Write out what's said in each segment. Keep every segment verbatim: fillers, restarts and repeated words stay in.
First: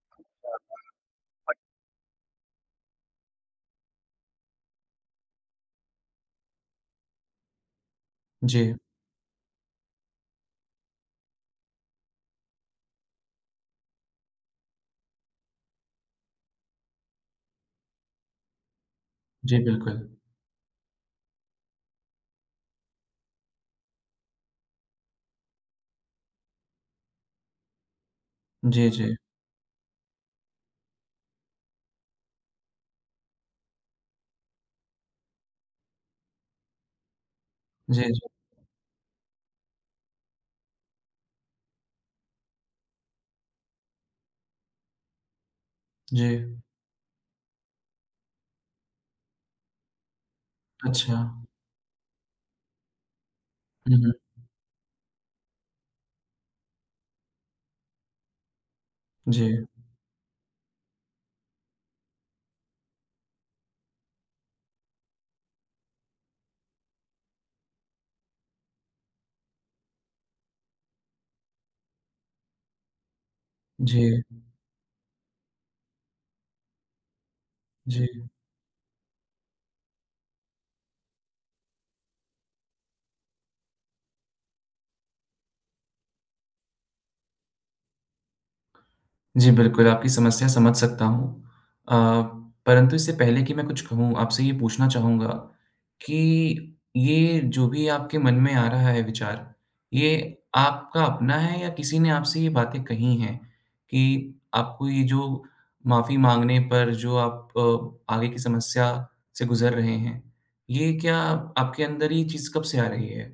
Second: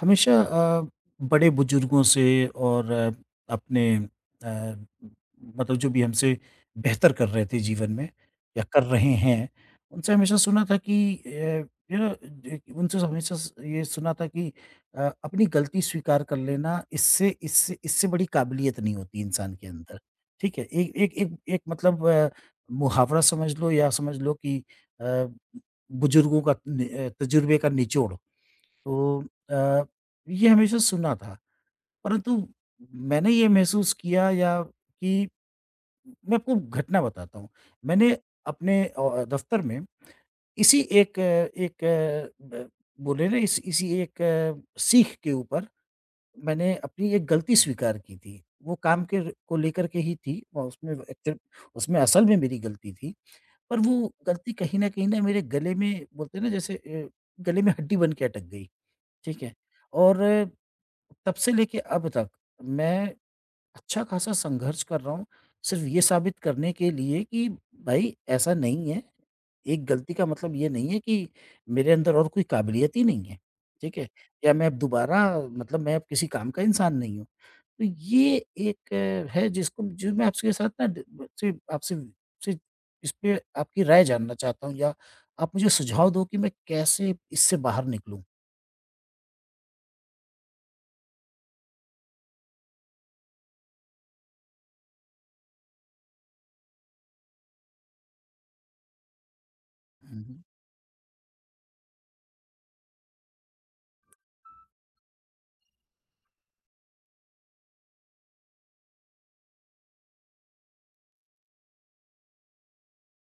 हमेशा अ, बड़े बुजुर्गों से और अ, अपने अ, मतलब जो भी हमसे बेहतर कर रहे थे जीवन में या जी, कर रहे हैं, उनसे हमेशा सुना था कि अ, यू नो ज उनसे हमेशा स ये सुना था कि अ, अपनी गलती स्वीकार कर लेना इससे इससे इससे बड़ी काबिलियत नहीं होती इंसान जी, के अंदर। बिल्कुल। ठीक है? एक एक एक एक मतलब अ, मुहावरा समझ लो या समझ लो कि अ, बुजुर्गों का नि अ, तजुर्बे का निचोड़। जी, जी। तो अ, ये हमेशा सुना था, परंतु मैंने ये महसूस किया या कि मैं आपको घटना बताता हूँ। जी, मैंने जी, अपने अ, दफ़्तर में इसी एक अ, एक अ, ब बोले ना इस इसी एक अ, सीख के ऊपर जी। मैंने अपनी एक गलती स्वीकार की थी। वो काम के को लेकर के ही थी और उसमें अच्छा। एक्चुअल उसमें असल में मेरी गलती थी। पर हुँ, वो हुँ। गलती कहीं न कहीं ना मेरे गले में बोलते हैं ना जैसे अ, गले में हड्डी बन के अटक गई। ठीक जी, है? और तब से लेके अब तक मैं अच्छा खासा संघर्ष कर रहा हूँ, सिर्फ़ ये साबित करने के लिए कि भाई ऐसा नहीं है, एक गलती का मतलब ये नहीं है कि मेरे अंदर और कोई काबिलियत ही नहीं है। ठीक है? जी, या मैं अब दोबारा मतलब मैं अब किसी काम का इंसान नहीं हूँ। तो जी। ये एक अ, है जिसको जो मैं आपके साथ ना ड से आपसे से इस पे आपकी राय जानना चाहता हूँ या आप मुझे सुझाव दो कि मैं कैसे इससे बाहर निकलूँ? जी, बिल्कुल, आपकी समस्या समझ सकता हूँ। अ, परंतु इससे पहले कि मैं कुछ कहूँ, आपसे ये पूछना चाहूँगा कि ये जो भी आपके मन में आ रहा है विचार, हुँ, ये हुँ। आपका अपना है या किसी ने आपसे ये बातें कही हैं कि आपको ये जो माफ़ी माँगने पर जो आप अ, आगे की समस्या से गुज़र रहे हैं, ये क्या आपके अंदर ये चीज़ कब से आ रही है?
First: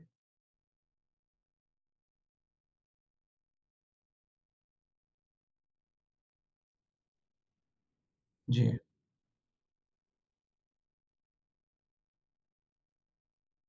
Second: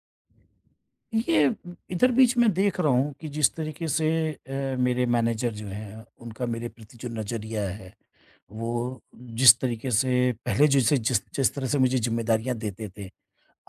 ये इधर बीच मैं देख रहा हूँ कि जिस तरीके से अ, मेरे मैनेजर जो हैं, उनका मेरे प्रति जो नज़रिया है, जी, वो जिस तरीके से पहले जैसे जिस जिस तरह से मुझे ज़िम्मेदारियाँ देते थे,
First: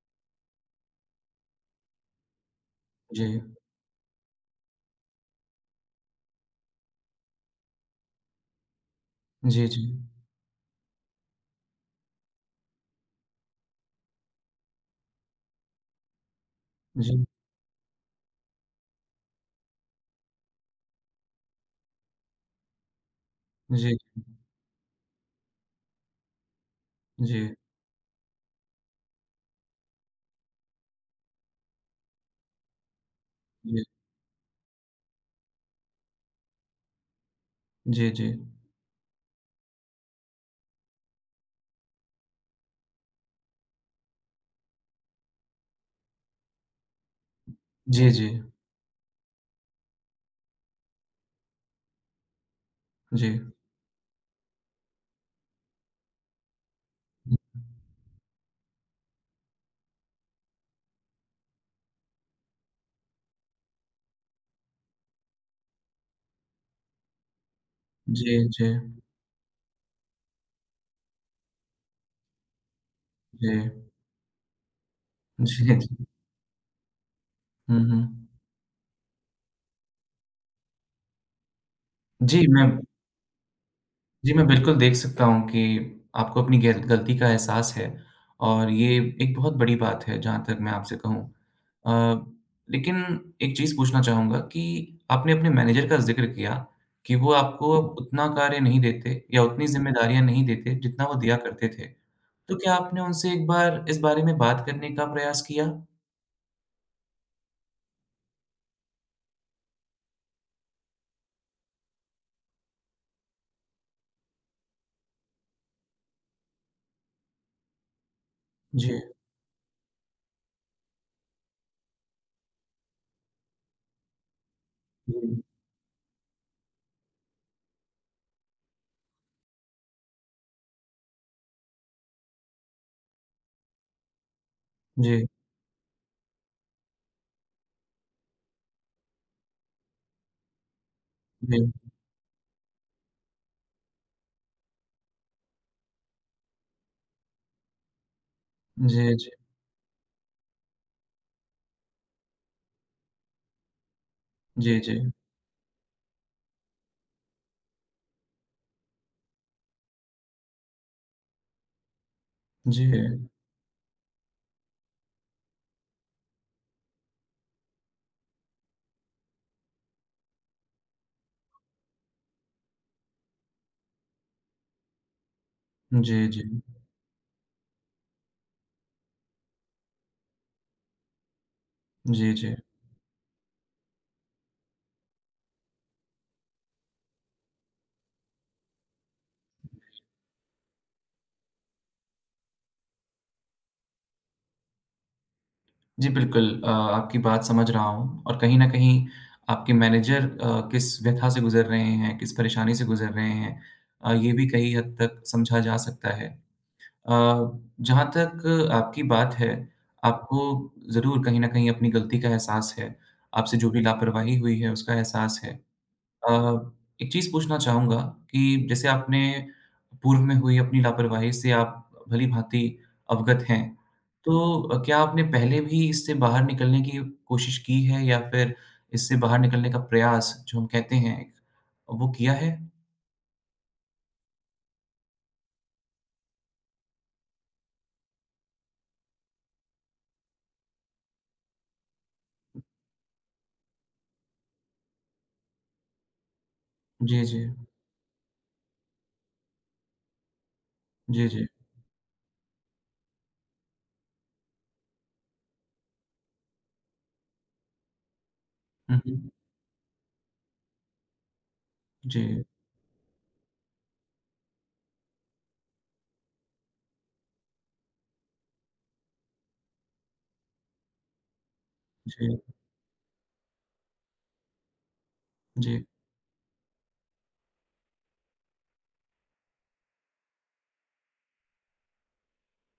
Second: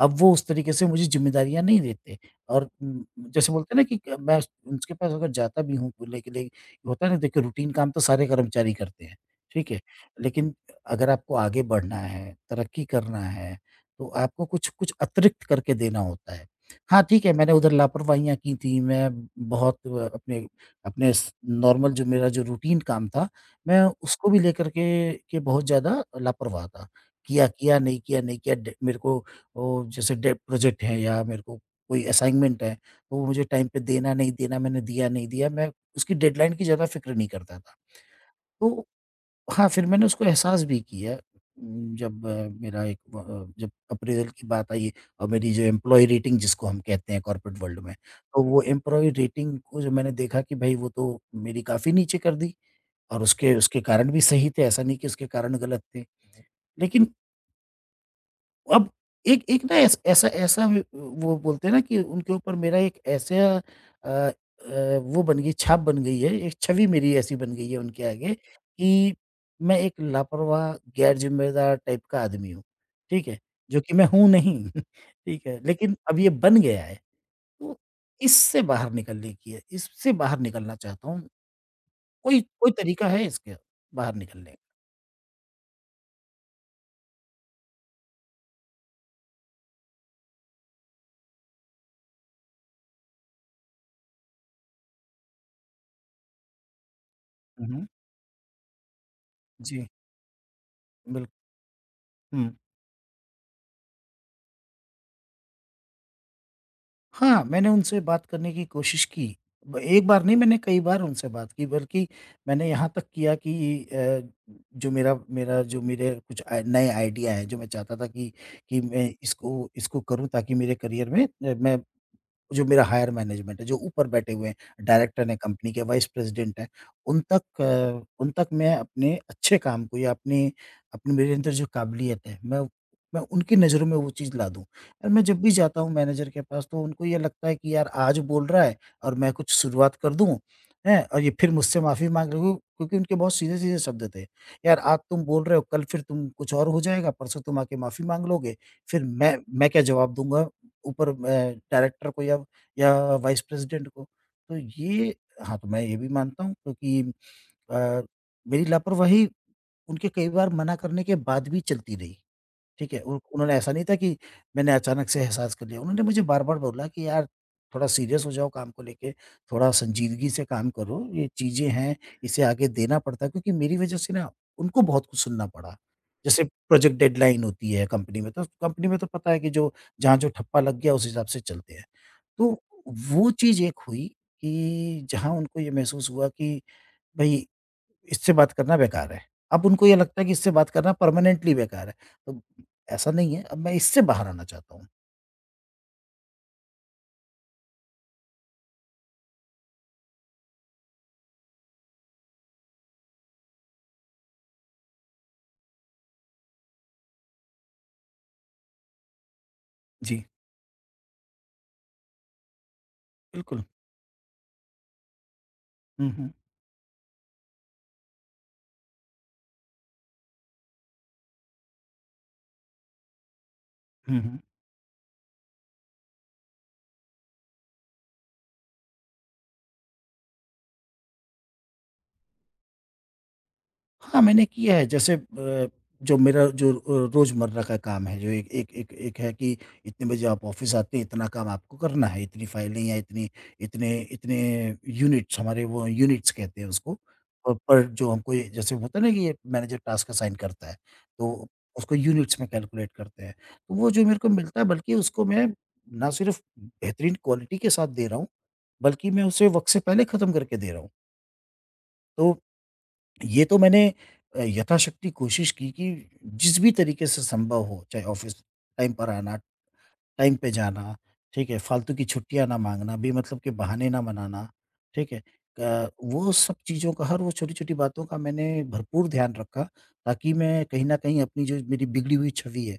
अब वो उस तरीके से मुझे ज़िम्मेदारियाँ नहीं देते और उम, जी। जैसे बोलते हैं ना कि क मैं उनके पास अगर जाता भी हूँ लेकिन ले होता है ना, देखिए, रूटीन काम तो सारे कर्मचारी करते हैं। जी, ठीक है? जी। लेकिन अगर आपको आगे बढ़ना है, तरक्की करना है, तो आपको कुछ कुछ अतिरिक्त करके देना होता है। हाँ, ठीक जी, है, मैंने उधर लापरवाहियाँ की थी। मैं बहुत अ, अपने अपने स नॉर्मल जो मेरा जो रूटीन काम था, मैं जी, जी, उसको भी लेकर के के बहुत ज़्यादा लापरवाह था। किया, जी, किया, नहीं किया, नहीं किया, ड मेरे को वो जैसे डे प्रोजेक्ट है या मेरे को कोई असाइनमेंट है, तो वो मुझे टाइम पे जी, देना, नहीं देना, मैंने दिया, नहीं दिया, मैं उसकी डेडलाइन की ज़्यादा फ़िक्र नहीं करता था। जी, जी। तो हाँ, फिर मैंने उसको एहसास भी किया उम, जब अ, मेरा एक व अ, जब अप्रेज़ल की बात आई और मेरी जो एम्प्लॉयी रेटिंग जिसको हम कहते हैं कॉर्पोरेट वर्ल्ड में, जी, जी। तो वो एम्प्लॉयी रेटिंग को जो मैंने देखा कि भई वो तो मेरी काफ़ी नीचे कर दी और जी। उसके उसके कारण भी सही थे, ऐसा नहीं कि उसके कारण गलत थे। लेकिन अब एक एक ना ऐस ऐसा ऐसा व वो बोलते हैं ना कि उनके ऊपर मेरा एक ऐसा अ अ, वो बन गई छाप बन गई है, एक छवि मेरी ऐसी बन गई है उनके आगे जी, जी, कि मैं एक लापरवाह, गैर-ज़िम्मेदार टाइप का आदमी हूँ। ठीक है? जी। जो कि मैं हूँ नहीं, ठीक है? जी, जी। लेकिन अब ये बन गया है, तो हुँ, हुँ। इससे बाहर निकलने की है, इससे बाहर निकलना चाहता हूँ। कोई जी, मैं कोई तरीका है इसके बाहर जी, मैं निकलने का? बिल्कुल देख सकता हूँ कि आपको अपनी गल गलती का एहसास है और ये एक बहुत बड़ी बात है, जहाँ तक मैं आपसे कहूँ। अ, लेकिन एक चीज़ पूछना चाहूँगा कि आपने अपने मैनेजर का ज़िक्र किया कि वो हुँ, आपको हुँ। अब उतना कार्य नहीं देते या उतनी जी, ज़िम्मेदारियाँ नहीं देते, जितना वो बिल्कुल। दिया करते थे। हुँ। तो क्या आपने उनसे एक बार इस बारे में बात करने का प्रयास किया? हाँ, मैंने उनसे बात करने की कोशिश की। ब एक बार नहीं, मैंने कई बार उनसे बात की, बल्कि मैंने यहाँ तक किया कि अ, जो मेरा मेरा जो मेरे कुछ आइ नए आइडिया हैं जो मैं चाहता था कि कि जी। मैं इसको इसको करूँ, ताकि मेरे करियर में अ, मैं, जो मेरा हायर मैनेजमेंट है, जो ऊपर बैठे हुए हैं, जी। डायरेक्टर हैं कंपनी के, वाइस प्रेज़िडेंट हैं, उन तक अ, उन तक मैं अपने अच्छे काम को या अपने अपने मेरे अंदर जो काबिलियत है, मैं मैं उनकी नज़रों में वो चीज़ ला दूँ। और मैं जी, जब भी जाता हूँ मैनेजर के पास तो उनको ये लगता है कि यार आज बोल रहा है और मैं कुछ शुरुआत कर दूँ, हैं? और ये फिर जी। मुझसे माफ़ी माँग रहे हो, क्योंकि उनके बहुत सीधे-सीधे शब्द थे। यार आज तुम बोल रहे हो, कल फिर तुम कुछ और हो जाएगा, परसों तुम आके माफ़ी माँग लोगे, फिर जी, जी। मैं मैं क्या जवाब दूँगा ऊपर मैं डायरेक्टर को या या वाइस प्रेसिडेंट को? तो जी, जी। ये हाँ, तो मैं ये भी मानता हूँ, क्योंकि अ, मेरी लापरवाही उनके कई बार मना करने के बाद भी चलती रही। जी। ठीक है? उन उन्होंने, ऐसा नहीं था कि मैंने अचानक से एहसास कर लिया। उन्होंने मुझे बार-बार बोला कि यार थोड़ा सीरियस हो जाओ काम को लेके, थोड़ा संजीदगी से काम करो, ये चीज़ें हैं, इसे आगे देना पड़ता है, क्योंकि मेरी वज़ह से ना उनको बहुत कुछ सुनना पड़ा। जी, जी। जैसे प्रोजेक्ट डेडलाइन होती है कंपनी में, तो कंपनी में तो पता है कि जो जहाँ जो ठप्पा लग गया उस हिसाब से चलते हैं। जी, जी। तो वो चीज़ एक हुई कि जहाँ उनको ये महसूस हुआ कि भई इससे बात करना बेकार है। अब उनको ये लगता है कि इससे बात करना परमानेंटली बेकार है। तो ऐसा नहीं है, अब मैं इससे बाहर आना चाहता हूँ। जी, बिल्कुल अ, आपकी बात समझ रहा हूँ और कहीं न कहीं आपके मैनेजर अ, किस व्यथा से गुज़र रहे हैं, किस परेशानी से गुज़र रहे हैं अ, ये भी कई हद तक समझा जा सकता है। अ, जहाँ तक आपकी बात है, जी, आपको ज़रूर कहीं न कहीं अपनी गलती का एहसास है। आपसे बिल्कुल। जो भी लापरवाही हुई है, उसका एहसास है। हुँ, हुँ। अ, एक चीज़ पूछना चाहूँगा कि जैसे आपने पूर्व में हुई अपनी लापरवाही से आप भली-भाँति अवगत हैं। हुँ, हुँ। तो अ, क्या आपने पहले भी इससे बाहर निकलने की कोशिश की है या फिर इससे बाहर निकलने का प्रयास जो हम कहते हैं, वो किया है? हाँ, मैंने किया है, जैसे अ, जो मेरा जो अ, रोज़मर्रा का काम है जो एक एक एक एक है कि इतने बजे आप ऑफ़िस आते हैं, इतना काम आपको करना है, इतनी फाइलें या इतनी इतने इतने यूनिट्स, हमारे वो यूनिट्स कहते हैं उसको जी, जी। अ, पर, जो हमको ये, जैसे होता है ना कि ये मैनेजर टास्क असाइन करता है, जी, तो जी। उसको यूनिट्स में कैलकुलेट करते हैं। तो वो जो मेरे को मिलता है, बल्कि उसको मैं ना सिर्फ़ बेहतरीन क्वालिटी के साथ दे रहा हूँ, हुँ, बल्कि मैं हुँ। उसे वक़्त से पहले ख़त्म करके दे रहा हूँ। तो जी, ये तो मैंने अ, यथाशक्ति कोशिश की कि जिस भी तरीके से संभव हो, चाहे ऑफ़िस टाइम पर आना, टाइम पे जाना, ठीक है? फालतू की जी, छुट्टियाँ ना माँगना, बेमतलब के बहाने ना बनाना, ठीक है? जी। अ, वो सब चीज़ों का, हर वो छोटी-छोटी बातों का मैंने भरपूर ध्यान रखा, ताकि मैं कहीं न कहीं अपनी जो मेरी बिगड़ी हुई छवि है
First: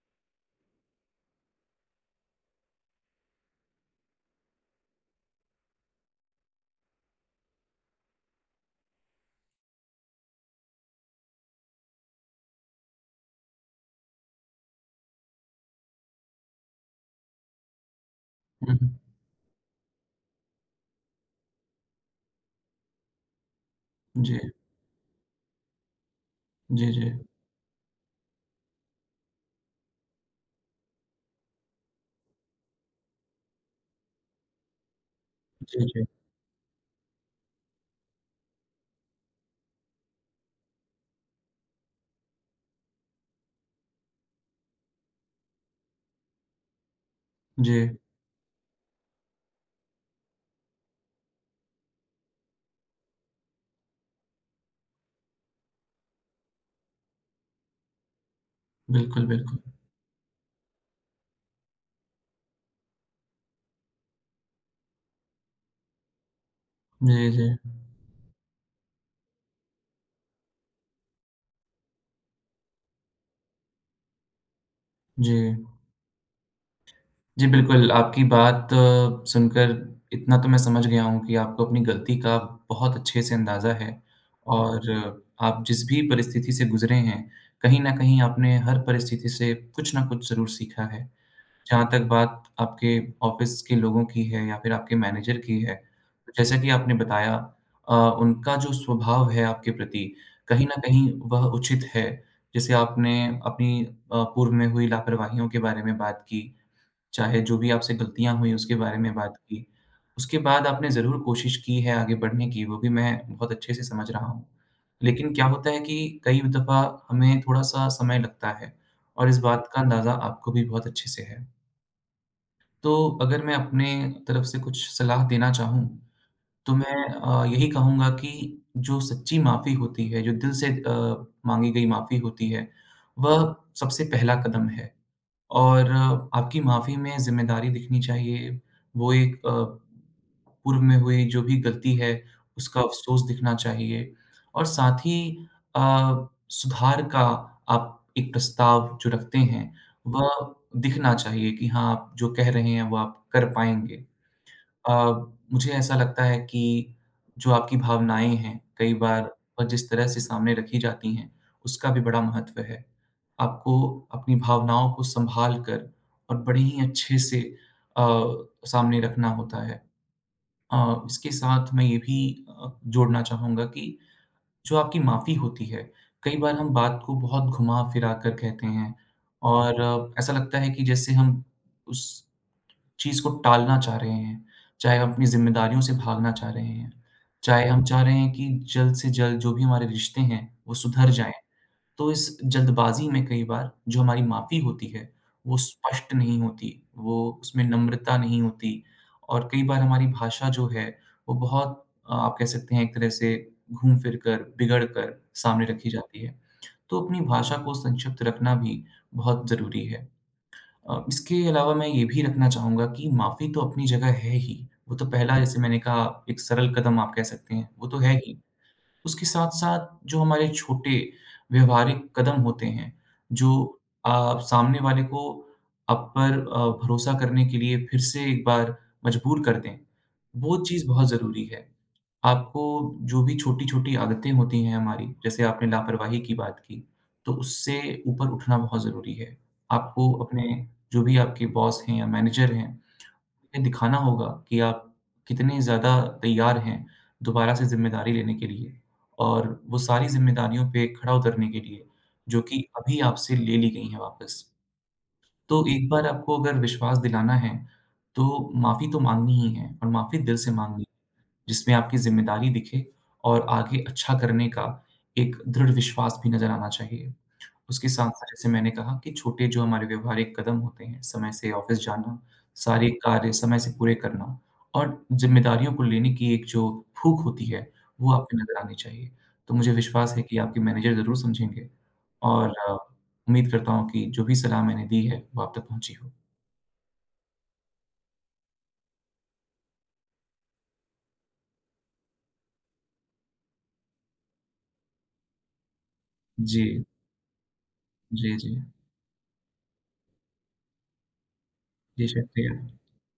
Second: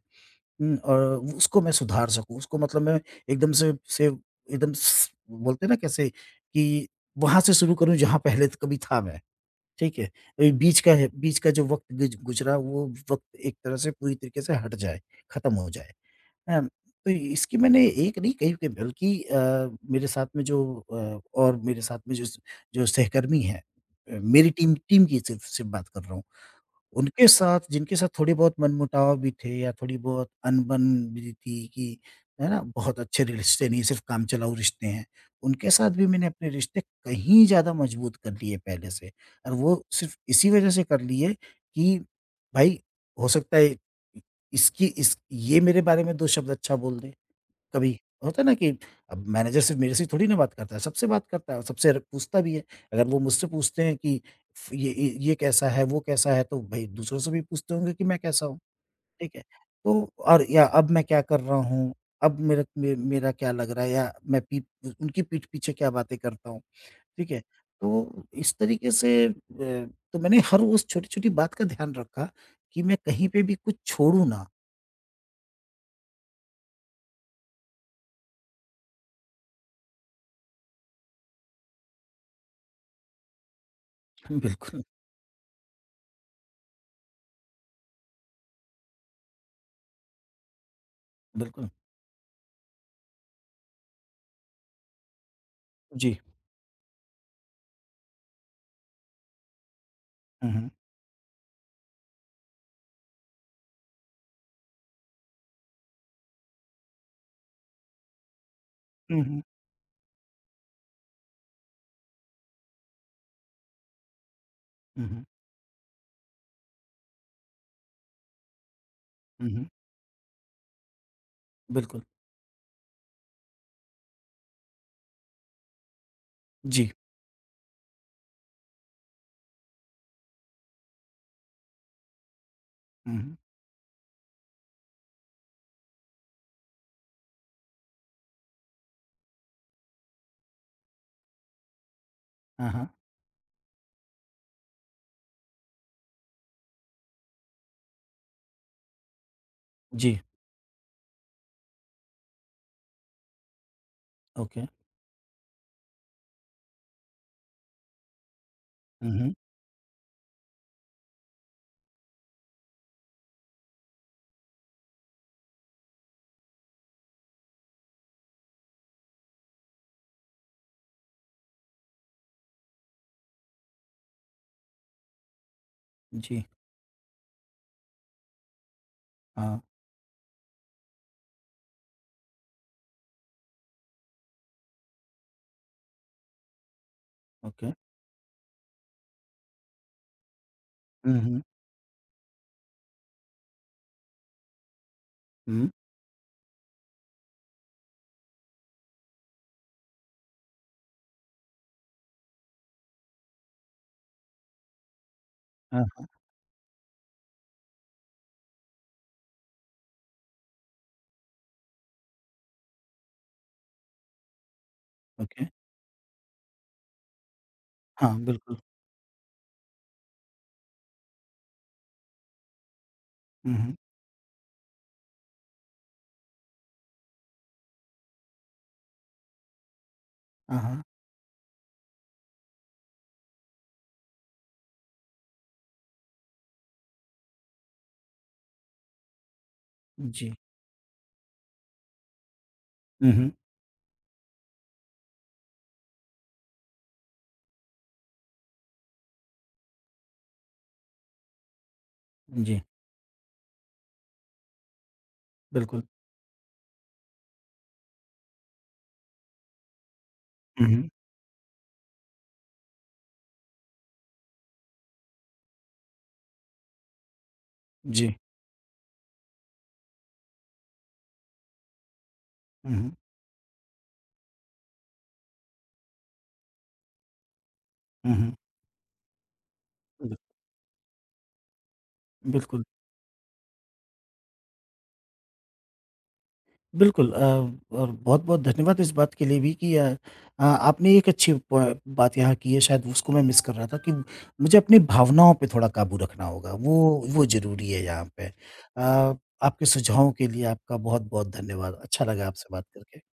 हुँ, और उसको मैं सुधार सकूँ। उसको मतलब मैं एकदम से से एकदम स बोलते हैं ना, कैसे कि वहाँ से शुरू करूँ जहाँ पहले त कभी था मैं। ठीक है? ए, बीच का है बीच का जो वक़्त गुज गुज़रा, वो वक़्त एक तरह से पूरी तरीके से हट जाए, ख़त्म हो जाए। हैं? तो इसकी मैंने एक नहीं कही, कि हुँ, हुँ। बल्कि अ, मेरे साथ में जो अ, और मेरे साथ में जो स जो सहकर्मी हैं, अ, जी, मेरी टीम टीम की सिर्फ़ सिर्फ़ बात कर रहा हूँ। जी, जी। उनके साथ, जिनके साथ थोड़े बहुत मनमुटाव भी थे या थोड़ी बहुत अनबन भी थी कि है ना, बहुत अच्छे रिश्ते नहीं, सिर्फ काम चलाऊ रिश्ते हैं, उनके जी, साथ भी जी। मैंने अपने रिश्ते कहीं ज़्यादा मजबूत कर लिए पहले से, और वो सिर्फ इसी वजह से कर लिए कि भाई हो सकता है इसकी इस ये मेरे बारे में दो शब्द अच्छा बोल दे। जी, कभी होता है ना कि अब मैनेजर सिर्फ मेरे से थोड़ी ना बात करता है, सबसे बात करता है और सबसे र पूछता भी है। अगर वो मुझसे पूछते हैं कि फ़ ये ये ये कैसा है, वो कैसा है, तो भई दूसरों से भी पूछते होंगे कि मैं कैसा हूँ। बिल्कुल, ठीक है? बिल्कुल। तो और या अब मैं क्या कर रहा हूँ, अब मेरा मे मेरा क्या लग रहा है, या मैं पीठ उनकी पीठ पीछे क्या बातें करता हूँ। ठीक जी, है? जी। तो इस तरीके से अ, तो मैंने हर उस छोटी-छोटी बात का ध्यान रखा कि मैं कहीं पे भी कुछ छोड़ूँ ना। जी। जी, बिल्कुल, आपकी बात अ, सुनकर इतना तो मैं समझ गया हूँ कि आपको अपनी गलती का बहुत अच्छे से अंदाज़ा है बिल्कुल, और अ, आप जिस भी परिस्थिति से गुज़रे हैं, कहीं न कहीं आपने हर परिस्थिति से कुछ न कुछ ज़रूर सीखा है। बिल्कुल। जहाँ तक बात आपके ऑफ़िस के लोगों की है या फिर आपके मैनेजर की है, जी। तो जैसा कि आपने बताया अ, उनका जो स्वभाव है आपके प्रति, हुँ, कहीं हुँ। न कहीं वह उचित है। जैसे आपने अपनी अ, पूर्व में हुई लापरवाहियों के बारे में बात की चाहे जो भी आपसे गलतियाँ हुई उसके बारे में हुँ, बात हुँ। की। उसके बाद आपने ज़रूर कोशिश की है आगे बढ़ने की, वो भी मैं बहुत अच्छे से समझ रहा हूँ। हुँ, हुँ। लेकिन क्या होता है कि कई दफ़ा हमें थोड़ा-सा समय लगता है और इस हुँ, हुँ, बात का अंदाज़ा आपको भी बहुत अच्छे से है। बिल्कुल। तो अगर मैं अपने तरफ से कुछ सलाह देना चाहूँ, तो जी। मैं अ, यही कहूँगा कि जो सच्ची माफ़ी होती है, जो दिल से अ, माँगी गई माफ़ी होती है, हुँ, हुँ। वह सबसे पहला कदम है। और अ, आपकी माफ़ी में ज़िम्मेदारी दिखनी चाहिए। वो एक अ, पूर्व में हुई जो भी गलती है, हाँ, उसका हाँ। अफ़सोस दिखना चाहिए और साथ ही अ, सुधार का आप एक प्रस्ताव जो रखते हैं, जी, वह दिखना चाहिए कि हाँ, आप जो कह रहे हैं, वो आप कर पाएँगे। ओके। अ, मुझे ऐसा लगता है कि जो आपकी भावनाएँ हैं, कई हुँ, बार हुँ। और जिस तरह से सामने रखी जाती हैं, उसका भी बड़ा महत्व है। आपको अपनी भावनाओं को सँभाल कर और बड़े ही अच्छे से अ, सामने रखना होता है। अ, इसके साथ मैं ये भी अ, जोड़ना चाहूँगा कि जो आपकी माफ़ी होती है, कई जी, बार हम बात को बहुत घुमा-फिरा कर कहते हैं हाँ, और अ, ऐसा लगता है कि जैसे हम उस चीज़ को टालना चाह रहे हैं, चाहे हम अपनी ज़िम्मेदारियों से भागना चाह रहे हैं, चाहे ओके। हम चाह रहे हैं कि जल्द से जल्द जो भी हमारे रिश्ते हैं, वो सुधर हुँ, जाएँ। हुँ, तो इस जल्दबाज़ी में कई बार जो हमारी माफ़ी होती है, वो हुँ। स्पष्ट नहीं होती, वो उसमें नम्रता नहीं होती और कई बार हमारी भाषा जो है, वो बहुत अ, आप कह सकते हैं एक तरह से घूम-फिर कर, बिगड़ कर सामने हाँ, रखी हाँ। जाती है। तो अपनी भाषा को संक्षिप्त रखना भी बहुत ज़रूरी है। अ, इसके अलावा मैं ये भी रखना चाहूँगा कि माफ़ी तो अपनी जगह है ही। वो तो पहला ओके। जैसे मैंने कहा एक सरल कदम आप कह सकते हैं, वो तो है हाँ, ही। बिल्कुल। उसके साथ-साथ जो हमारे छोटे व्यवहारिक कदम होते हैं, हुँ, जो हुँ। अ, सामने वाले को आप पर अ, भरोसा करने के लिए फिर से एक बार मजबूर कर दें, वो हाँ, हाँ। चीज़ बहुत ज़रूरी है। आपको जो भी छोटी-छोटी आदतें होती हैं हमारी, जैसे आपने लापरवाही की बात की, तो उससे ऊपर उठना बहुत ज़रूरी है। आपको जी। अपने जो भी आपके बॉस हैं या मैनेजर हैं, हुँ, हुँ। ये दिखाना होगा कि आप कितने ज़्यादा तैयार हैं दोबारा से ज़िम्मेदारी लेने के लिए और वो सारी ज़िम्मेदारियों पे खरा उतरने के लिए, जो जी, कि अभी आपसे ले ली गई हैं वापस। तो बिल्कुल। एक बार आपको अगर विश्वास दिलाना है, तो माफ़ी तो माँगनी ही है और माफ़ी दिल से हुँ, माँगनी, हुँ। जिसमें आपकी ज़िम्मेदारी दिखे और आगे अच्छा करने का एक दृढ़ विश्वास भी नज़र आना चाहिए। उसके जी। साथ-साथ जैसे मैंने कहा कि छोटे जो हमारे व्यवहारिक कदम होते हैं, समय से ऑफ़िस जाना, हुँ, सारे हुँ। कार्य समय से पूरे करना और ज़िम्मेदारियों को लेने की एक जो भूख होती है, वो हुँ, आप हुँ। में नज़र आनी चाहिए। तो मुझे विश्वास बिल है कि आपके मैनेजर ज़रूर समझेंगे और बिल्कुल। अ, उम्मीद करता हूँ कि जो भी सलाह मैंने दी है, वो आप तक पहुँची हो। बिल्कुल अ, और बहुत-बहुत धन्यवाद इस बात के लिए भी कि अ अ, आपने एक अच्छी प बात यहाँ की है, शायद उसको मैं मिस कर रहा था कि मुझे अपनी भावनाओं पे थोड़ा काबू रखना होगा, जी। वो वो ज़रूरी है यहाँ पे। जी, जी। अ, आपके सुझावों के लिए आपका बहुत-बहुत धन्यवाद। अच्छा जी, लगा आपसे शुक्रिया। बात करके।